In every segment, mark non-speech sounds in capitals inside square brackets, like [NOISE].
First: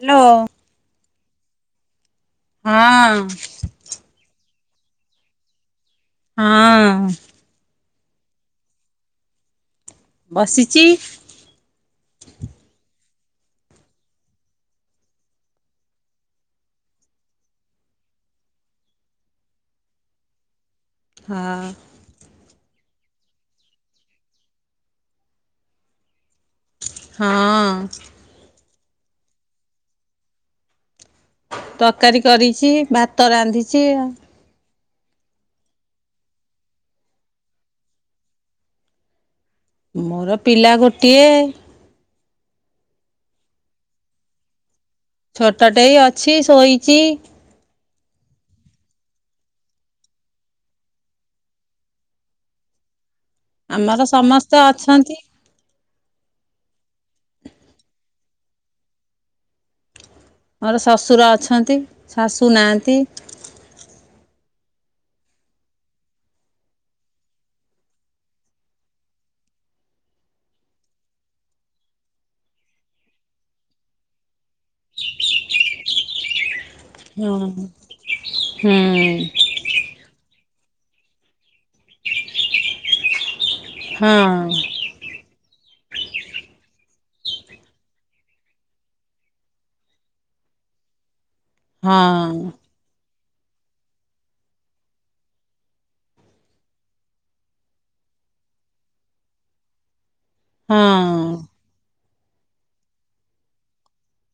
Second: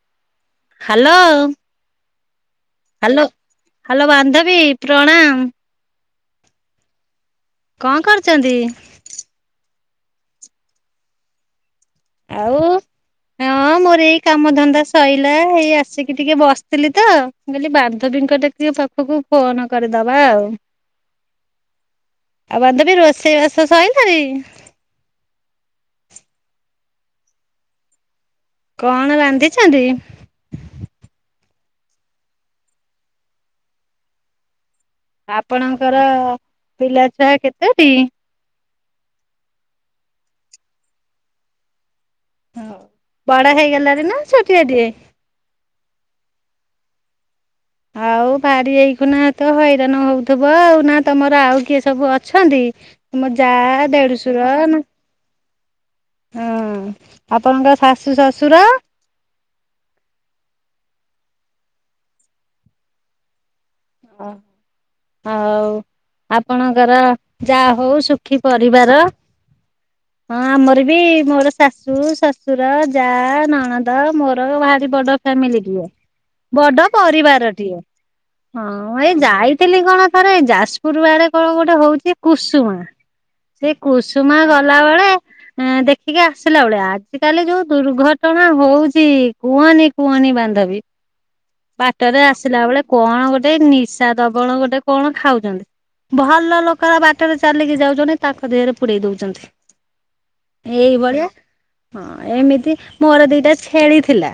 Hello. Hello. ହଁ ଅଁ। Hello ବାନ୍ଧବୀ, ପ୍ରଣାମ। ହଁ। କଅଁ କରୁଚନ୍ତି? ବସିଚି। ଆଉ ହଁ ମୋ ମୋର ଏଇ କାମ ଧନ୍ଦା ସଇଲା, ଏଇ ଆସିକି ଟିକେ ବସିଥିଲି ତ, ମୁଁ କହିଲି ଟିକେ ବାନ୍ଧବୀଙ୍କ ଟିକେ ପାଖକୁ ଫୋନ କରିଦବା ଆଉ। ହଁ। ଆଉ ବାନ୍ଧବୀ ରୋଷେଇବାସ ସଇଲାଣି? ହଁ ଅଁ। କଅଣ ରାନ୍ଧିଛନ୍ତି? ତରକାରୀ କରିଚି, ଭାତ ରାନ୍ଧିଚି ଆଉ। ଆପଣଙ୍କର ପିଲାଛୁଆ କେତୋଟି? ମୋର ପିଲା ଗୋଟିଏ। ବଡ ହେଇଗଲାଣି ନା ଛୋଟିଆଟିଏ? ଛୋଟଟେଇ ଅଛି ଶୋଇଚି। ଆଉ ଭାରି ଏଇଖୁନା ତ ହଇରାଣ ହଉଥିବ ଆଉ, ନା ତମର ଆଉ କିଏ ସବୁ ଅଛନ୍ତି? ତମ ଯା ଆମର ଦେଢଶୁର ସମସ୍ତେ ନା ଅଛନ୍ତି ହଁ ଆପଣଙ୍କ ଶାଶୁ ଶଶୁର? ମୋର ଶ୍ୱଶୁର ଅଛନ୍ତି ଶାଶୁ ନାହାନ୍ତି। ଓହୋ ଆଉ ଆପଣଙ୍କର ଯାହା ହଉ ସୁଖୀ ପରିବାର [UNINTELLIGIBLE] ହଁ ଆମର ବି ମୋର ଶାଶୁ ଶଶୁର ଯା ନଣଦ ମୋର ଭାରି ବଡ ଫାମିଲିଟିଏ ବଡ ହଁ ପରିବାରଟିଏ ହଁ ହୁଁ ଏଇ ଯାଇଥିଲି କଣ ଥରେ ଯାଜପୁର ଆଡ଼େ କଣ ଗୋଟେ ହଉଛି କୁସୁମା ସେ କୁସୁମା ହଁ ଗଲାବେେଳେ ହଁ ଦେଖିକି ଆସିଲା ବେଳେ ଆଜି କାଲି ଯୋଉ ଦୁର୍ଘଟଣା ହଉଛି କୁହନି କୁହନି ବାନ୍ଧବୀ ହଁ ବାଟରେ ଆସିଲା ବେଳେ କଣ ଗୋଟେ ନିଶା ଦବଣ ଗୋଟେ କଣ ଖାଉଛନ୍ତି ଭଲ ଲୋକର ବାଟରେ ଚାଲିକି ଯାଉଛନ୍ତି ତାଙ୍କ ଦେହରେ ପୁରେଇ ଦେଉଛନ୍ତି। ହଁ ଏଇଭଳିଆ ହଁ ଏମିତି ମୋର ଦିଟା ଛେଳି ଥିଲା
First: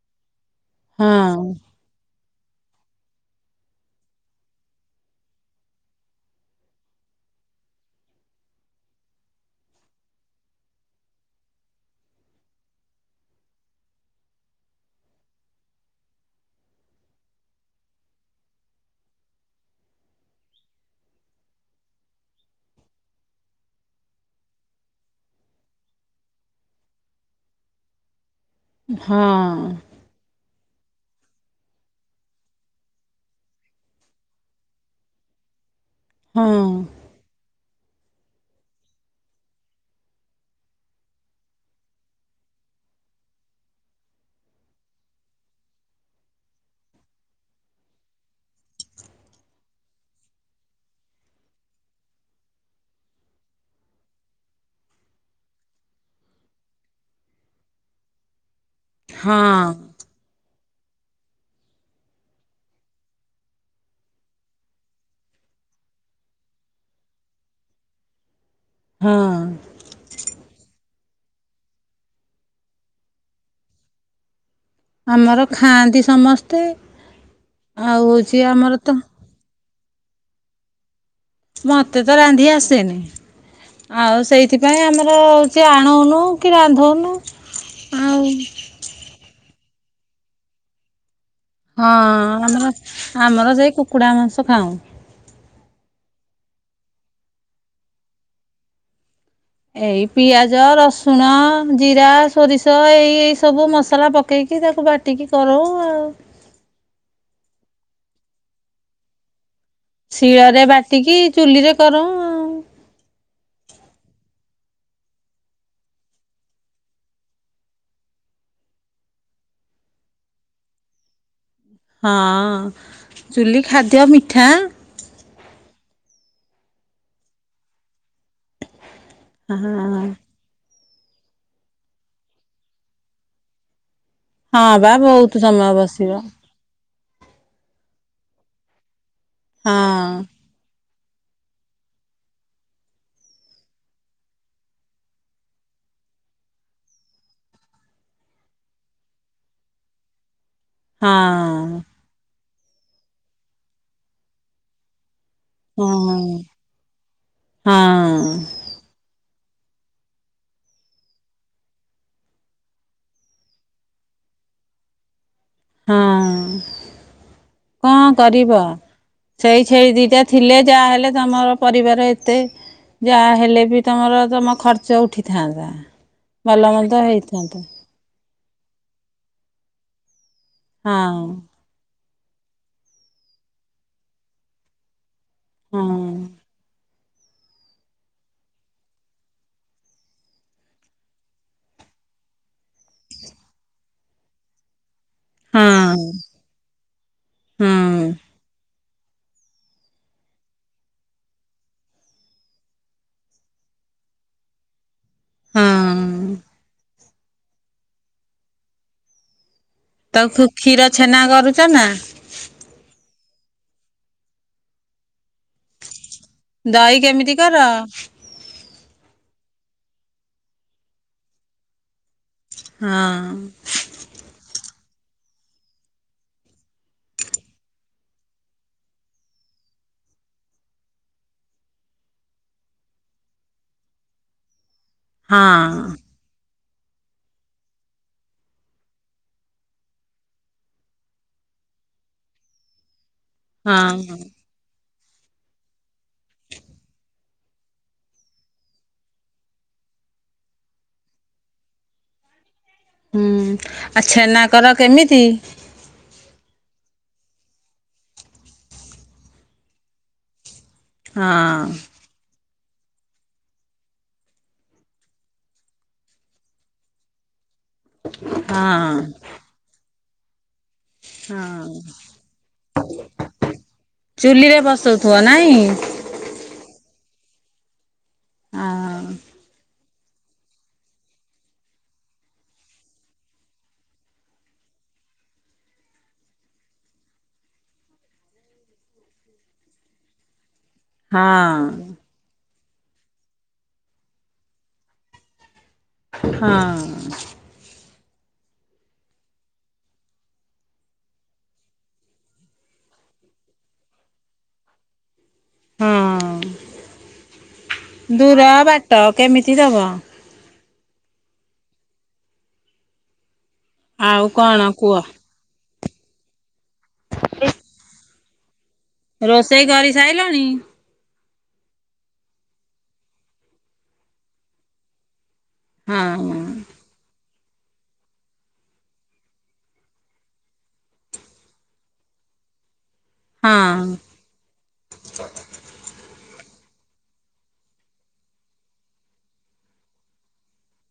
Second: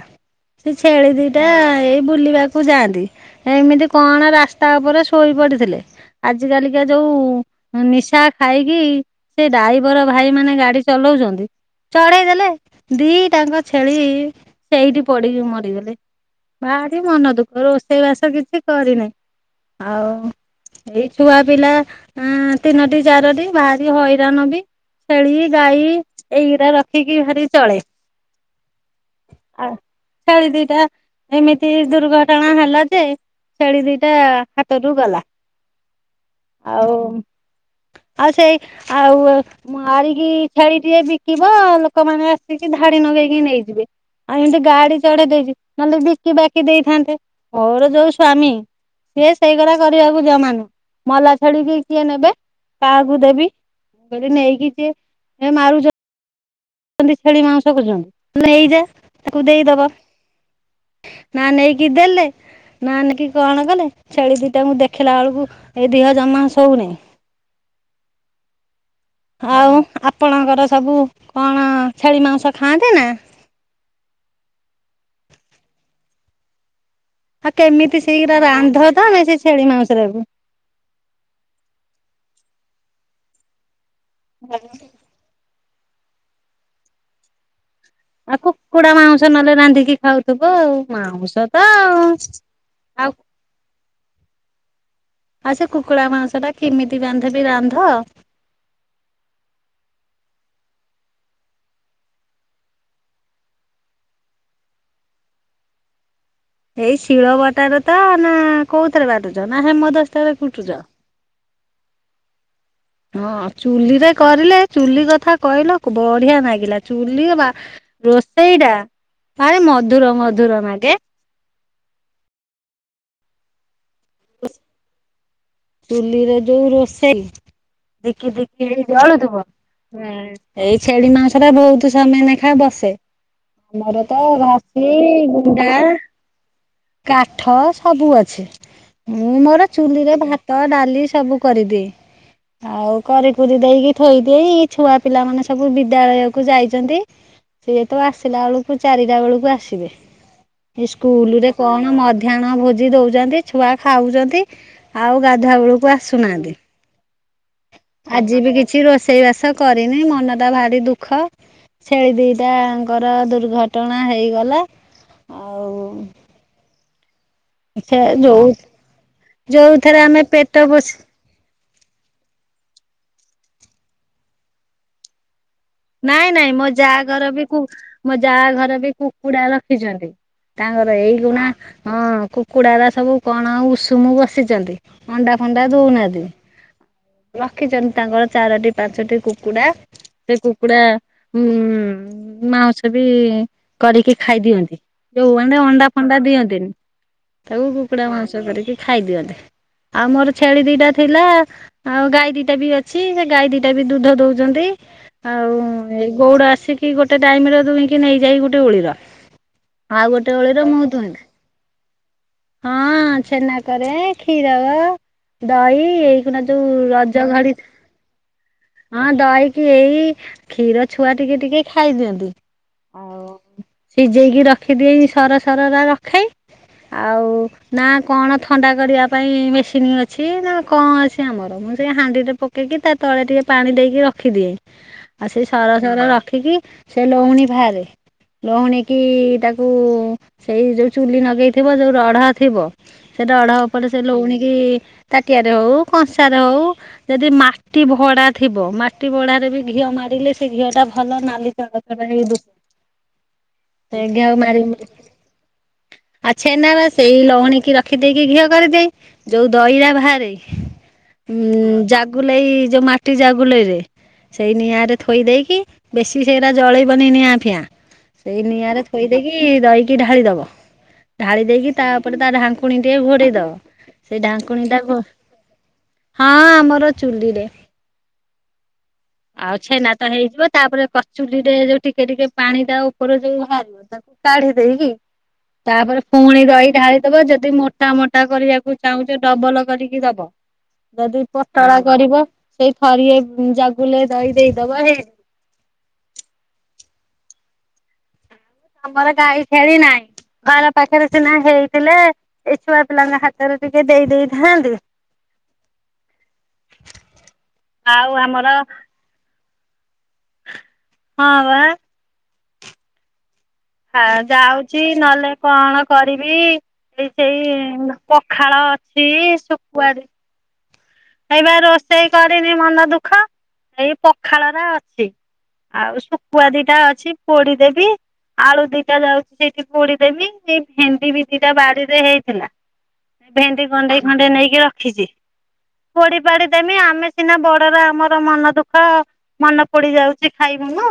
ସେ ଛେଳି ହଁ ଦିଟା ଏଇ ବୁଲିବାକୁ ଯାଆନ୍ତି ଏମିତି କଣ ରାସ୍ତା ଉପରେ ଶୋଇ ପଡିଥିଲେ ଆଜି କାଲିକା ଯୋଉ ନିଶା ଖାଇକି ସେ ଡ୍ରାଇଭର ଭାଇ ମାନେ ଗାଡି ଚଲାଉଜନ୍ତି ଚଢେଇ ଦେଲେ ଦି ଟା ଆଙ୍କ ଛେଳି ସେଇଠି ପଡିକି ମରିଗଲେ। ଭାରି ମନ ଦୁଃଖ ରୋଷେଇ ବାସ କିଛି କରିନି ଆଉ ଏଇ ଛୁଆ ପିଲା ତିନୋଟି ଚାରୋଟି ଭାରି ହଇରାଣ ବି ଛେଳି ଗାଈ ଏଇଗରାା ରଖିକି ଭାରି ଚଳେ! ହଁ! ଛଳି ଦିଟା ଏମିତି ଦୁର୍ଘଟଣା ହେଲା ଯେ ଛେଳି ଦିଟା ହାତରୁ ଗଲା ହଁ ଆଉ ଆଉ ସେଇ ଆଉ ମାରିକି ଛେଳି ଜିଏ ବିକିବ ଲୋକମାନେ ଆସିକି ଧାଡି ନଗେଇକି ନେଇଯିବେ! ଆଉ ଏମିତି ଗାଡି ଚଢେଇ ଦେଇଛି ନହେଲେ ବିକି ବାକି ଦେଇଥାନ୍ତେ ମୋର ଯୋଉ ସ୍ଵାମୀ ସିଏ ସେଇ ଗୁଡାକ କରିବାକୁ ଜମା ନୁହଁ ମଲା ଛେଳିକି କିଏ ନେବେ? କାହାକୁ ଦେବି ନେଇକି ଯ ମାରୁଛ [INAUDIBLE] ଛେଳି ମାଂସ କରୁଛନ୍ତିଲେ ହେଇଯା ହଁ ତାକୁ ଦେଇଦବା [INAUDIBLE] ହଁ ନା ନେଇକି ଦେେଲେ ନା ନେକି କଣ କରେ ଛେଳି ଦିଟାଙ୍କୁ ଦେଖିଲା ବେଳକୁ ଏଇ ଦେହ ଜମା ଶହୁନି! ଆଉ ଆପଣଙ୍କର ସବୁ କଣ ଛେଳି ମାଂସ ଖାଆନ୍ତି ନା? ଆମର ଖାଆନ୍ତି ସମସ୍ତେ! ଆଉ କେମିତି ସେଇ ଗୁଡାକ ରାନ୍ଧ ତ ଆମେ ସେଇ ଛେଳି ମାଉଁସ ଟା କୁ? ମତେ ତ ରାନ୍ଧି ଆସେନି ଆଉ ସେଇଥିପାଇଁ ଆମର ହଉ ସେ ଆଣୁନୁ କି ରାନ୍ଧୁନୁ! ଆଉ କୁକୁଡ଼ା ମାଉଁସ ନହେଲେ ରାନ୍ଧିକି ଖାଉଥିବ ଆଉ ମାଉଁସ ତ ହଁ, ଆଉ ଆମର ଆଉ ଆମର ସେଇ କୁକୁଡ଼ା ମାଂସ ଖାଉ! ଆଉ ସେ କୁକୁଡ଼ା ମାଂସ ଟା କେମିତି ରାନ୍ଧିବି ରାନ୍ଧ? ଏଇ ପିଆଜ ରସୁଣ ଜିରା ସୋରିଷ ଏଇ ଏଇ ସବୁ ମସଲା ପକେଇକି ତାକୁ ବାଟି ଟିକେ କର ଆଉ! ଏଇ ଶିଳ ବଟାାରେ ତ ନା କୋଉଥିଥରେ ବାଟୁଛ ନା ହେମ ଦସ୍ତାରେ ଶିଳରେ କୁଟୁଛ? ବାଟିକି ଚୁଲିରେ କରୁ! ଆଉ ହଁ ଚୁଲି ରେ କରିଲେ ଚୁଲି କଥା କହିଲ ବଢିଆ ଲାଗିଲା ଚୁଲି ରୋଷେଇ ଟା ଭାରି ମଧୁର ମଧୁର ଲାଗେ! ହଁ ଚୁଲି ଖାଦ୍ୟ ମିଠା! ଚୁଲିରେ ଯୋଉ ରୋଷେଇ ଧୀଖୀ ଧୀଖୀ ହେଇ ଜଳୁଥିବ ହଁ ଏଇ ଛେଳି ମାଂସ ଟା ବହୁତ ସମୟ ଲେଖାଏ ବସେ! ଆମର ତ ହଁ ରାଶି ବା ବହୁତ ସମୟ ଗୁଣ୍ଡା ବସିବ କାଠ ସବୁ ଅଛି ମୁଁ ମୋର ହଁ ଚୁଲିରେ ଭାତ ଡାଲି ସବୁ କରିଦିଏ! ଆଉ କରିିକୁରି ଦେଇକି ଥୋଇଦେଇ ଛୁଆ ପିଲା ମାନେ ସବୁ ବିଦ୍ୟାଳୟକୁୁ ଯାଇଛନ୍ତି! ସିଏ ତ ଆସିଲା ବେଳକୁ ଚାରିଟା ବେଳକୁ ଆସିବେ! ସ୍କୁଲ ରେ କଣ ହଁ ମଧ୍ୟାହ୍ନ ଭୋଜି ଦଉଛନ୍ତି ଛୁଆ ଖାଉଛନ୍ତି ଆଉ ସଂଧ୍ୟା ବେଳକୁ ହଁ ଆସୁନାହାନ୍ତି ହଁ ଆଜି ବି କିଛି କିଛି ରୋଷେଇ ବାସ କରିନି ମନଟା ଭାରି ଦୁଃଖ! ଛେଳି ଦିଟାଙ୍କର ଦୁର୍ଘଟଣା ହେଇଗଲା ଆଉ ହଁ ସେ କଣ ଯୋଉ କରିବ? ସେଇ ଛେଳି ଯୋଉଥିରେ ଆମେ ଦିଟା ପେଟ ଥିଲେ ଯାହା ପୋଷି ହେଲେ ତମର ପରିବାର ଏତେ ଯାହା ହେଲେ ବି ତମର ତମ ଖର୍ଚ୍ଚ ଉଠିଥାନ୍ତା! ନାଇଁ ନାଇଁ ଭଲ ମୋ ଯା ମନ୍ଦ ଘର ବି ହେଇଥାନ୍ତା ମୋ ଯା ଘର ବି କୁକୁଡା ରଖିଛନ୍ତି! ତାଙ୍କର ଏଇ ହଁ ଗୁଣା ହଁ କୁକୁଡାାର ସବୁ କଣ ଉଷୁମ ବସିଛନ୍ତି [INAUDIBLE] ଅଣ୍ଡା ଫଣ୍ଡା ହଁ ଦଉନାହାନ୍ତି! ରଖିଛନ୍ତି ତାଙ୍କର ଚାରୋଟି ପାଞ୍ଚଟି କୁକୁଡା ସେ କୁକୁଡ଼ା ମାଉଁସ ବି କରିକି ଖାଇଦିଅନ୍ତି! ଯୋଉ ମାନେ ଅଣ୍ଡା ହଁ ଫଣ୍ଡା ଦିଅନ୍ତିନି ତାକୁ ହଁ କୁକୁଡା ମାଂସ କରିକି ଖାଇ ଦିଅନ୍ତ! ଆଉ ମୋର ଛେଳି ଦିଟା ଥିଲା ଆଉ ଗାଈ ଦିଟା ବି ଅଛି ସେ ଗାଈ ଦିଟା ବି ଦୁଧ ଦଉଛନ୍ତି! ଆଉ ଏ ହଁ। ଗଉଡ ଆସିକି ଗୋଟେ ଟାଇମ ର ଦୁଇଁକି ନେଇଯାଇ ଗୋଟେ ଉଳିର ଆଉ ଗୋଟେ ତାକୁ ଓଳିର କ୍ଷୀର ମହୁ ଛେନା ଦୁନ୍ତି କରୁଛ ନା ହଁ ଛେନା କରେ କ୍ଷୀର ଦହି ଏଇ ନା ଯୋଉ ଦହି ରଜ କେମିତି ଘଡି କର? ହଁ ଦହିକି ଏଇ କ୍ଷୀର ଛୁଆ ଟିକେ ଟିକେ ଖାଇଦିଅନ୍ତି ଆଉ ହଁ ସିଝେଇକି ରଖିଦିଏ ସର ସର ଟ ରଖେ ଆଉ ନା କଣ ଥଣ୍ଡା କରିବା ପାଇଁ ମେସିନ୍ ଅଛି ନା କଣ ଅଛି ଆମର ମୁଁ ସେ ହାଣ୍ଡିରେ ପକେଇକି ତା ତଳେ ଟିକେ ପାଣି ଦେଇକି ରଖିଦିଏ ଆଉ ସେ ହଁ ସାରା ସାର ରଖିକି ସେ ଲଉଣୀ ଫହାରେ ଲହୁଣୀ କି ତାକୁ ସେଇ ଯୋଉ ଚୁଲି ନଗେଇଥିବ ଯୋଉ ରଢା ଥିବ ସେ ଡଢ ହଁ ଉପରେ ସେ ଲଉଣିକି ତାଟିଆରେ ହଉ କଂସାରେ ହଉ ଯଦି ମାଟି ଭଡା ଥିବ ମାଟି ଭଡାରେ ବି ଘିଅ ମ ଲେ ସେ ଘିଅ ଟା ଭଲ ନାଲି ଚଳଛ ହେଇୁ ହୁଁ, ଆଉ ଛେନା କର ମାରି କେମିତି? ଆଉ ଛେନା ବା ସେଇ ଲହୁଣୀ କି ରଖିଦେଇକି ଘିଅ କରିଦେଇ ଯୋଉ ଦହିରା ବାହାରେ ହଁ ଉଁ ଜାଗୁଲେଇ ଯୋଉ ମାଟି ଜାଗୁଲେଇରେ ସେଇ ନିିଆରେ ଥୋଇ ଦେଇେଇକି ବେଶି ସେଇଟା ଜଳେଇବନି ନିଆଁ ଫିଆଁ ସେଇ ହଁ ନିଆଁ ରେ ଥୋଇ ଦେଇକି ଦେଇକି ଢାଳି ଦବ ଢାଳି ଦେଇକି ହଁ ତାପରେ ତା ଢାଙ୍କୁଣୀ ଟିକେ ଘୋଡ଼େଇ ଦବ ସେଇ ଚୁଲିରେ ଢାଙ୍କୁଣୀ ଟା ଘୋ ବସଉଥିବ ନାଇଁ ହଁ ଆମର ଚୁଲିରେ ହଁ ଆଉଛ ନା ହେଇଯିବ ତାପରେ କଚୁଲିରେ ଯୋଉ ଟିକେ ଟିକେ ପାଣି ତା ଉପର ଯୋଉ ବାହାରିବ କାଢି ଦେଇକି ତାପରେ ପୁଣି ରହି ଢାଳିିଦବ ଯଦି ମୋଟା ମୋଟା କରିବାକୁ ଚାହୁଁଛ ଡବଲ କରିକି ଦବ ଯଦି ପତଳା ହଁ କରିବ ସେଇ ଥରିଏ ଜାଗୁଲେ ଦେଇ ଦେଇଦବ ହେ ହଁ ଆମର ଗାଈ ଛେଳି ନାହିଁ ଘର ପାଖରେ ସିନା ହେଇଥିଲେ ଏ ଛୁଆ ପିଲାଙ୍କ ହାତରେ ଟିକେ ଦେଇ ଦେଇେଥାନ୍ତି ଆଉ ହଁ ଆମର ଦୂର ବାଟ କେମିତି ଦବ ହଁ ବା ହ ଆଉ କଣ ଯାଉଛି କୁହ? ନହେଲେ କଣ କରିବି ଏଇ ସେଇ ପଖାଳ ଅଛି ରୋଷେଇ କରି ସାଇଲଣି ଏଇ ବା ରୋଷେଇ କରିନି ମନ ଦୁଃଖ ଏଇ ପଖାଳରେ ଅଛି ଆଉ ହଁ ଶୁଖୁଆ ଦିଟା ଅଛି ପୋଡି ଦେବି ଆଳୁ ଦିଟା ଯାଉଛି ସେଇଠି ପୋଡିଦବି ସେଇ ଭେଣ୍ଡି ବି ଦିଟା ବଡିରେ ହେଇଥିଲା ଏ ଭେଣ୍ଡି ହଁ କଣ୍ଡେଇ ଖଣ୍ଡେଇ ନେଇକି ରଖିଛି ପୋଢ ପାଡି ଦେମି ଆମେ ସିନା ବଡର ଆମର ମନ ଦୁଃଖ ମନେ ପଡି ଯାଉଛି ଖାଇବୁନ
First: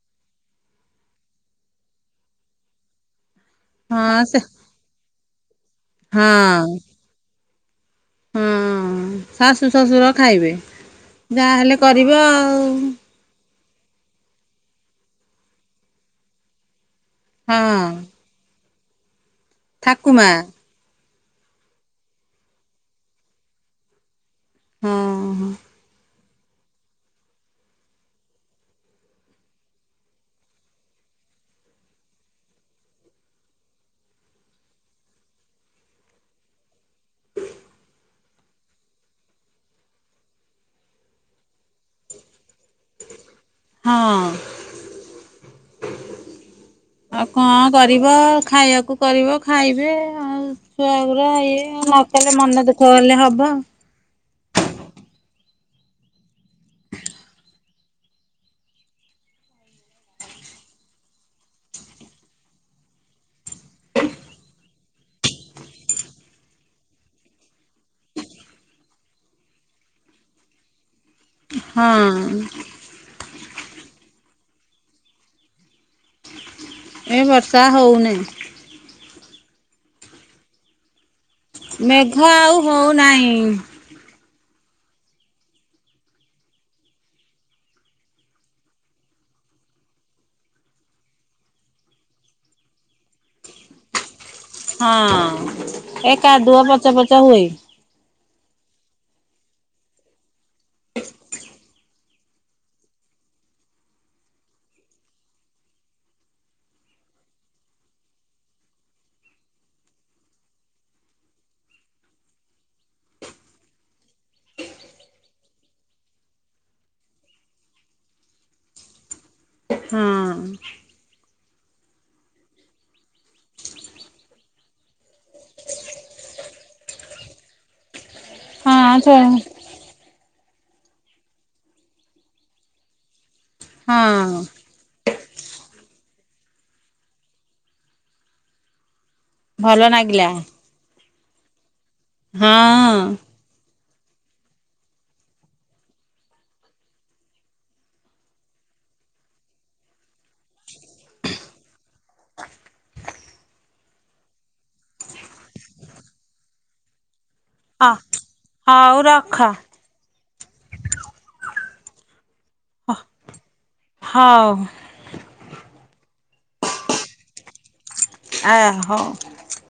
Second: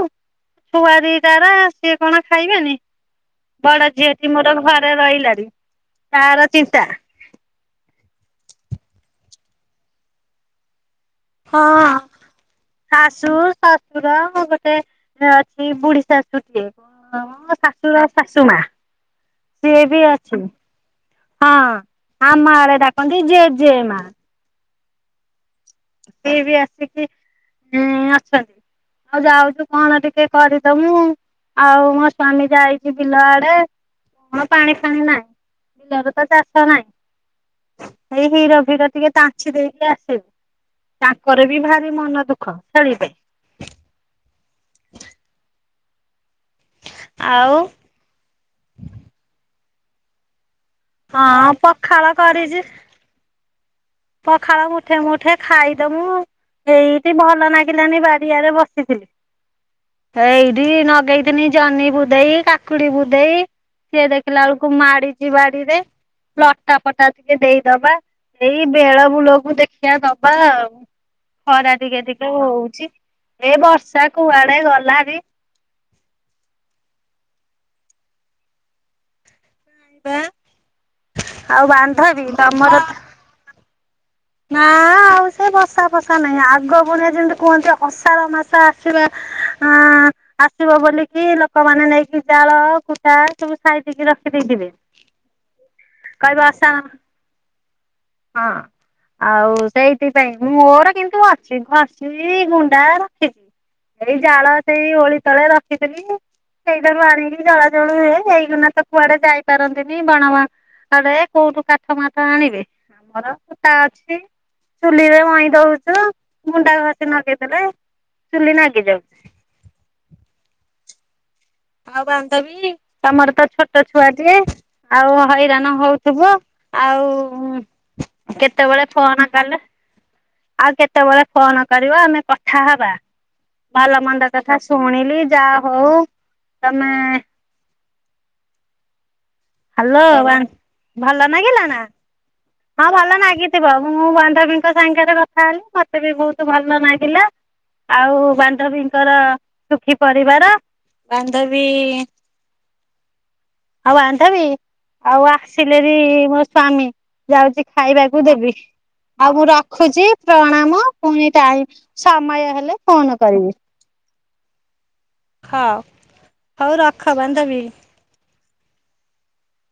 ଛୁଆ ଦିଟାର ସିଏ କଣ ଖାଇବେନି ବଡ ହଁ ଝିଅଟି ସେ ମୋର ଘରେ ରହିଲାଣିି ତାର ହଁ ଚିନ୍ତା ହଁ ଶାଶୁ ଶ୍ୱଶୁର ଖାଇବେ ଯାହାହେଲେ କରିବ ଆଉ ଶଶ ଶଶୁର ଗୋଟେ ଅଛି ବୁଢୀ ଶାଶୁଟିଏ ମୋ ହଁ ଶାଶୁର ଶାଶୁମା ସିଏ ବି ଠାକୁମା ଅଛି ହଁ ଆମରେ ଡାକନ୍ତି ଜେ ଜେ ମା ହଁ ହଁ ସିଏ ବି ଆସିକି ଅଛନ୍ତି ଆଉ ଯାଉଛୁ କଣ ଟିକେ କରିଦ ମୁଁ ଆଉ ମୋ ସ୍ଵାମୀ ଯାଇଛି ବିଲ ଆଡେ କଣ ପାଣି ଫାଣି ନାହିଁ [INAUDIBLE] ଏଇ ହିର ଭିର ଟିକେ ତାଛି ଦେଇକି ଆସିବେ ତାଙ୍କର ବି ଭାରି ମନ ଦୁଃଖ ଛେଳି ପାଇଁ ହଁ ଆଉ କଣ କରି କରିବ ଖାଇବାକୁ କରିବ ଖାଇବେ ଆଉ ଛୁଆଗର ହଁ ଇଏ ନ ପଖାଳ କଲେ କରିଛି ମନ ଦୁଃଖ ହେଲେ ହବ ପଖାଳ ମୁଠେ ମୁଠେ ଖାଇଦମୁ ଏଇଠି ଭଲ ଲାଗିଲାନି ବାଡିଆରେ ବସିଥିଲି ଏଇଠି ନଗେଇଥିନି ଜହ୍ନି ବୁଧେଇ କାକୁଡି ବୁଧେଇ ସିଏ ଦେଖିଲା ବେଳକୁ ମାଡିଛି ବାଡିରେ ଲଟା ଫଟା ଟିକେ ଦେଇଦବା ଏ ବେଳ ବୂଳକୁ ଦେଖିବା ଦବା ଖରା ହଁ ଟିକେ ଟିକେ ହଉଛି ଏ ବର୍ଷା କୁଆଡେ ଗଲା ବି ଏ ବର୍ଷା ହେଉନି ଆଉ ବାନ୍ଧବି ତମର ନାଇଁ ନା ଆଉ ସେ ବସା ଫସା ନାହିଁ ଆଗ ପୁଣିଆ ଯେମିତି କୁହନ୍ତି କଷାାର ମାଛ ଆସିବା ଅ ଆସିବ ବୋଲିକି ଲୋକମାନେ ନେଇକି ଜାଳ କୁଟା ସବୁ ସାଇ ଦେଇକି ରଖି ଦେଇେବି ହଁ। ଏ କହିବ କାଦୁଅ ଆସା ପଚ ପଚ ହୁଏ। ହଁ ଆଉ ସେଇଥିପାଇଁ ମୋର କିନ୍ତୁ ଅଛି ଘସି ଗୁଣ୍ଡା ରଖିଛି ଏଇ ଜାଳ ସେଇ ଓଳି ତଳେ ରଖିଥିଲି ସେଇଠାରୁ ଆଣିକି ଜଳାଜଳୁ ହୁଏ ସେଇଗନା ତ କୁଆଡେ ଯାଇପାରନ୍ତିନି ବଣମା ଆରେ କୋଉଠୁ କାଠ ମାଠ ଆଣିବେ ଆମର ତା ଅଛି ଚୁଲିରେ ମଇଁ ଦଉଛୁ ମୁଣ୍ଡା ଭସି ନଗେଇଦେଲେ ଚୁଲି ନାଗି ଯାଉଛି ହଁ ଆଉ ବାନ୍ଧବୀ ତମର ତ ଛୋଟ ଛୁଆଟିଏ ଆଉ ହଇରାଣ ହଉଥିବ ଆଉ କେତେବେଳେ ହଁ ସେ ଫୋନ କାଲ ଆଉ କେତେବେଳେ ଫୋନ କରିବ ଆମେ କଥା ହେବା ଭଲ ମନ୍ଦ ହଁ। କଥା ଶୁଣିଲି ଯାହା ହଉ ତମେ ଭଲ ହ୍ୟାଲୋ ନାଗିଲା। ଭଲ ନାଗିଲା ନା ହଁ ଭଲନାଗୀ ଥିବ ମୁଁ ବାନ୍ଧବୀଙ୍କ ସାଙ୍ଗରେ କଥା ହେଲି ମତେ ବି ବହୁତ ଭଲ ଲାଗିଲା ଆଉ ବାନ୍ଧବୀଙ୍କର ସୁଖୀ ପରିବାର ବାନ୍ଧବୀ ହଉ ବାନ୍ଧ ବି ଆଉ ଆସିଲେ ବି ମୋ ସ୍ଵାମୀ ଯାଉଛି। ଅ ଖାଇବାକୁ ଦେବି। ହଉ ଆଉ ରଖ ମୁଁ ରଖୁଛି ପ୍ରଣାମ ପୁଣି ଟାଇ, ସମୟ ହେଲେ ଫୋନ କରିବି। ହଉ ହଉ ହଉ ରଖ ବାନ୍ଧବି। ଆ ହଉ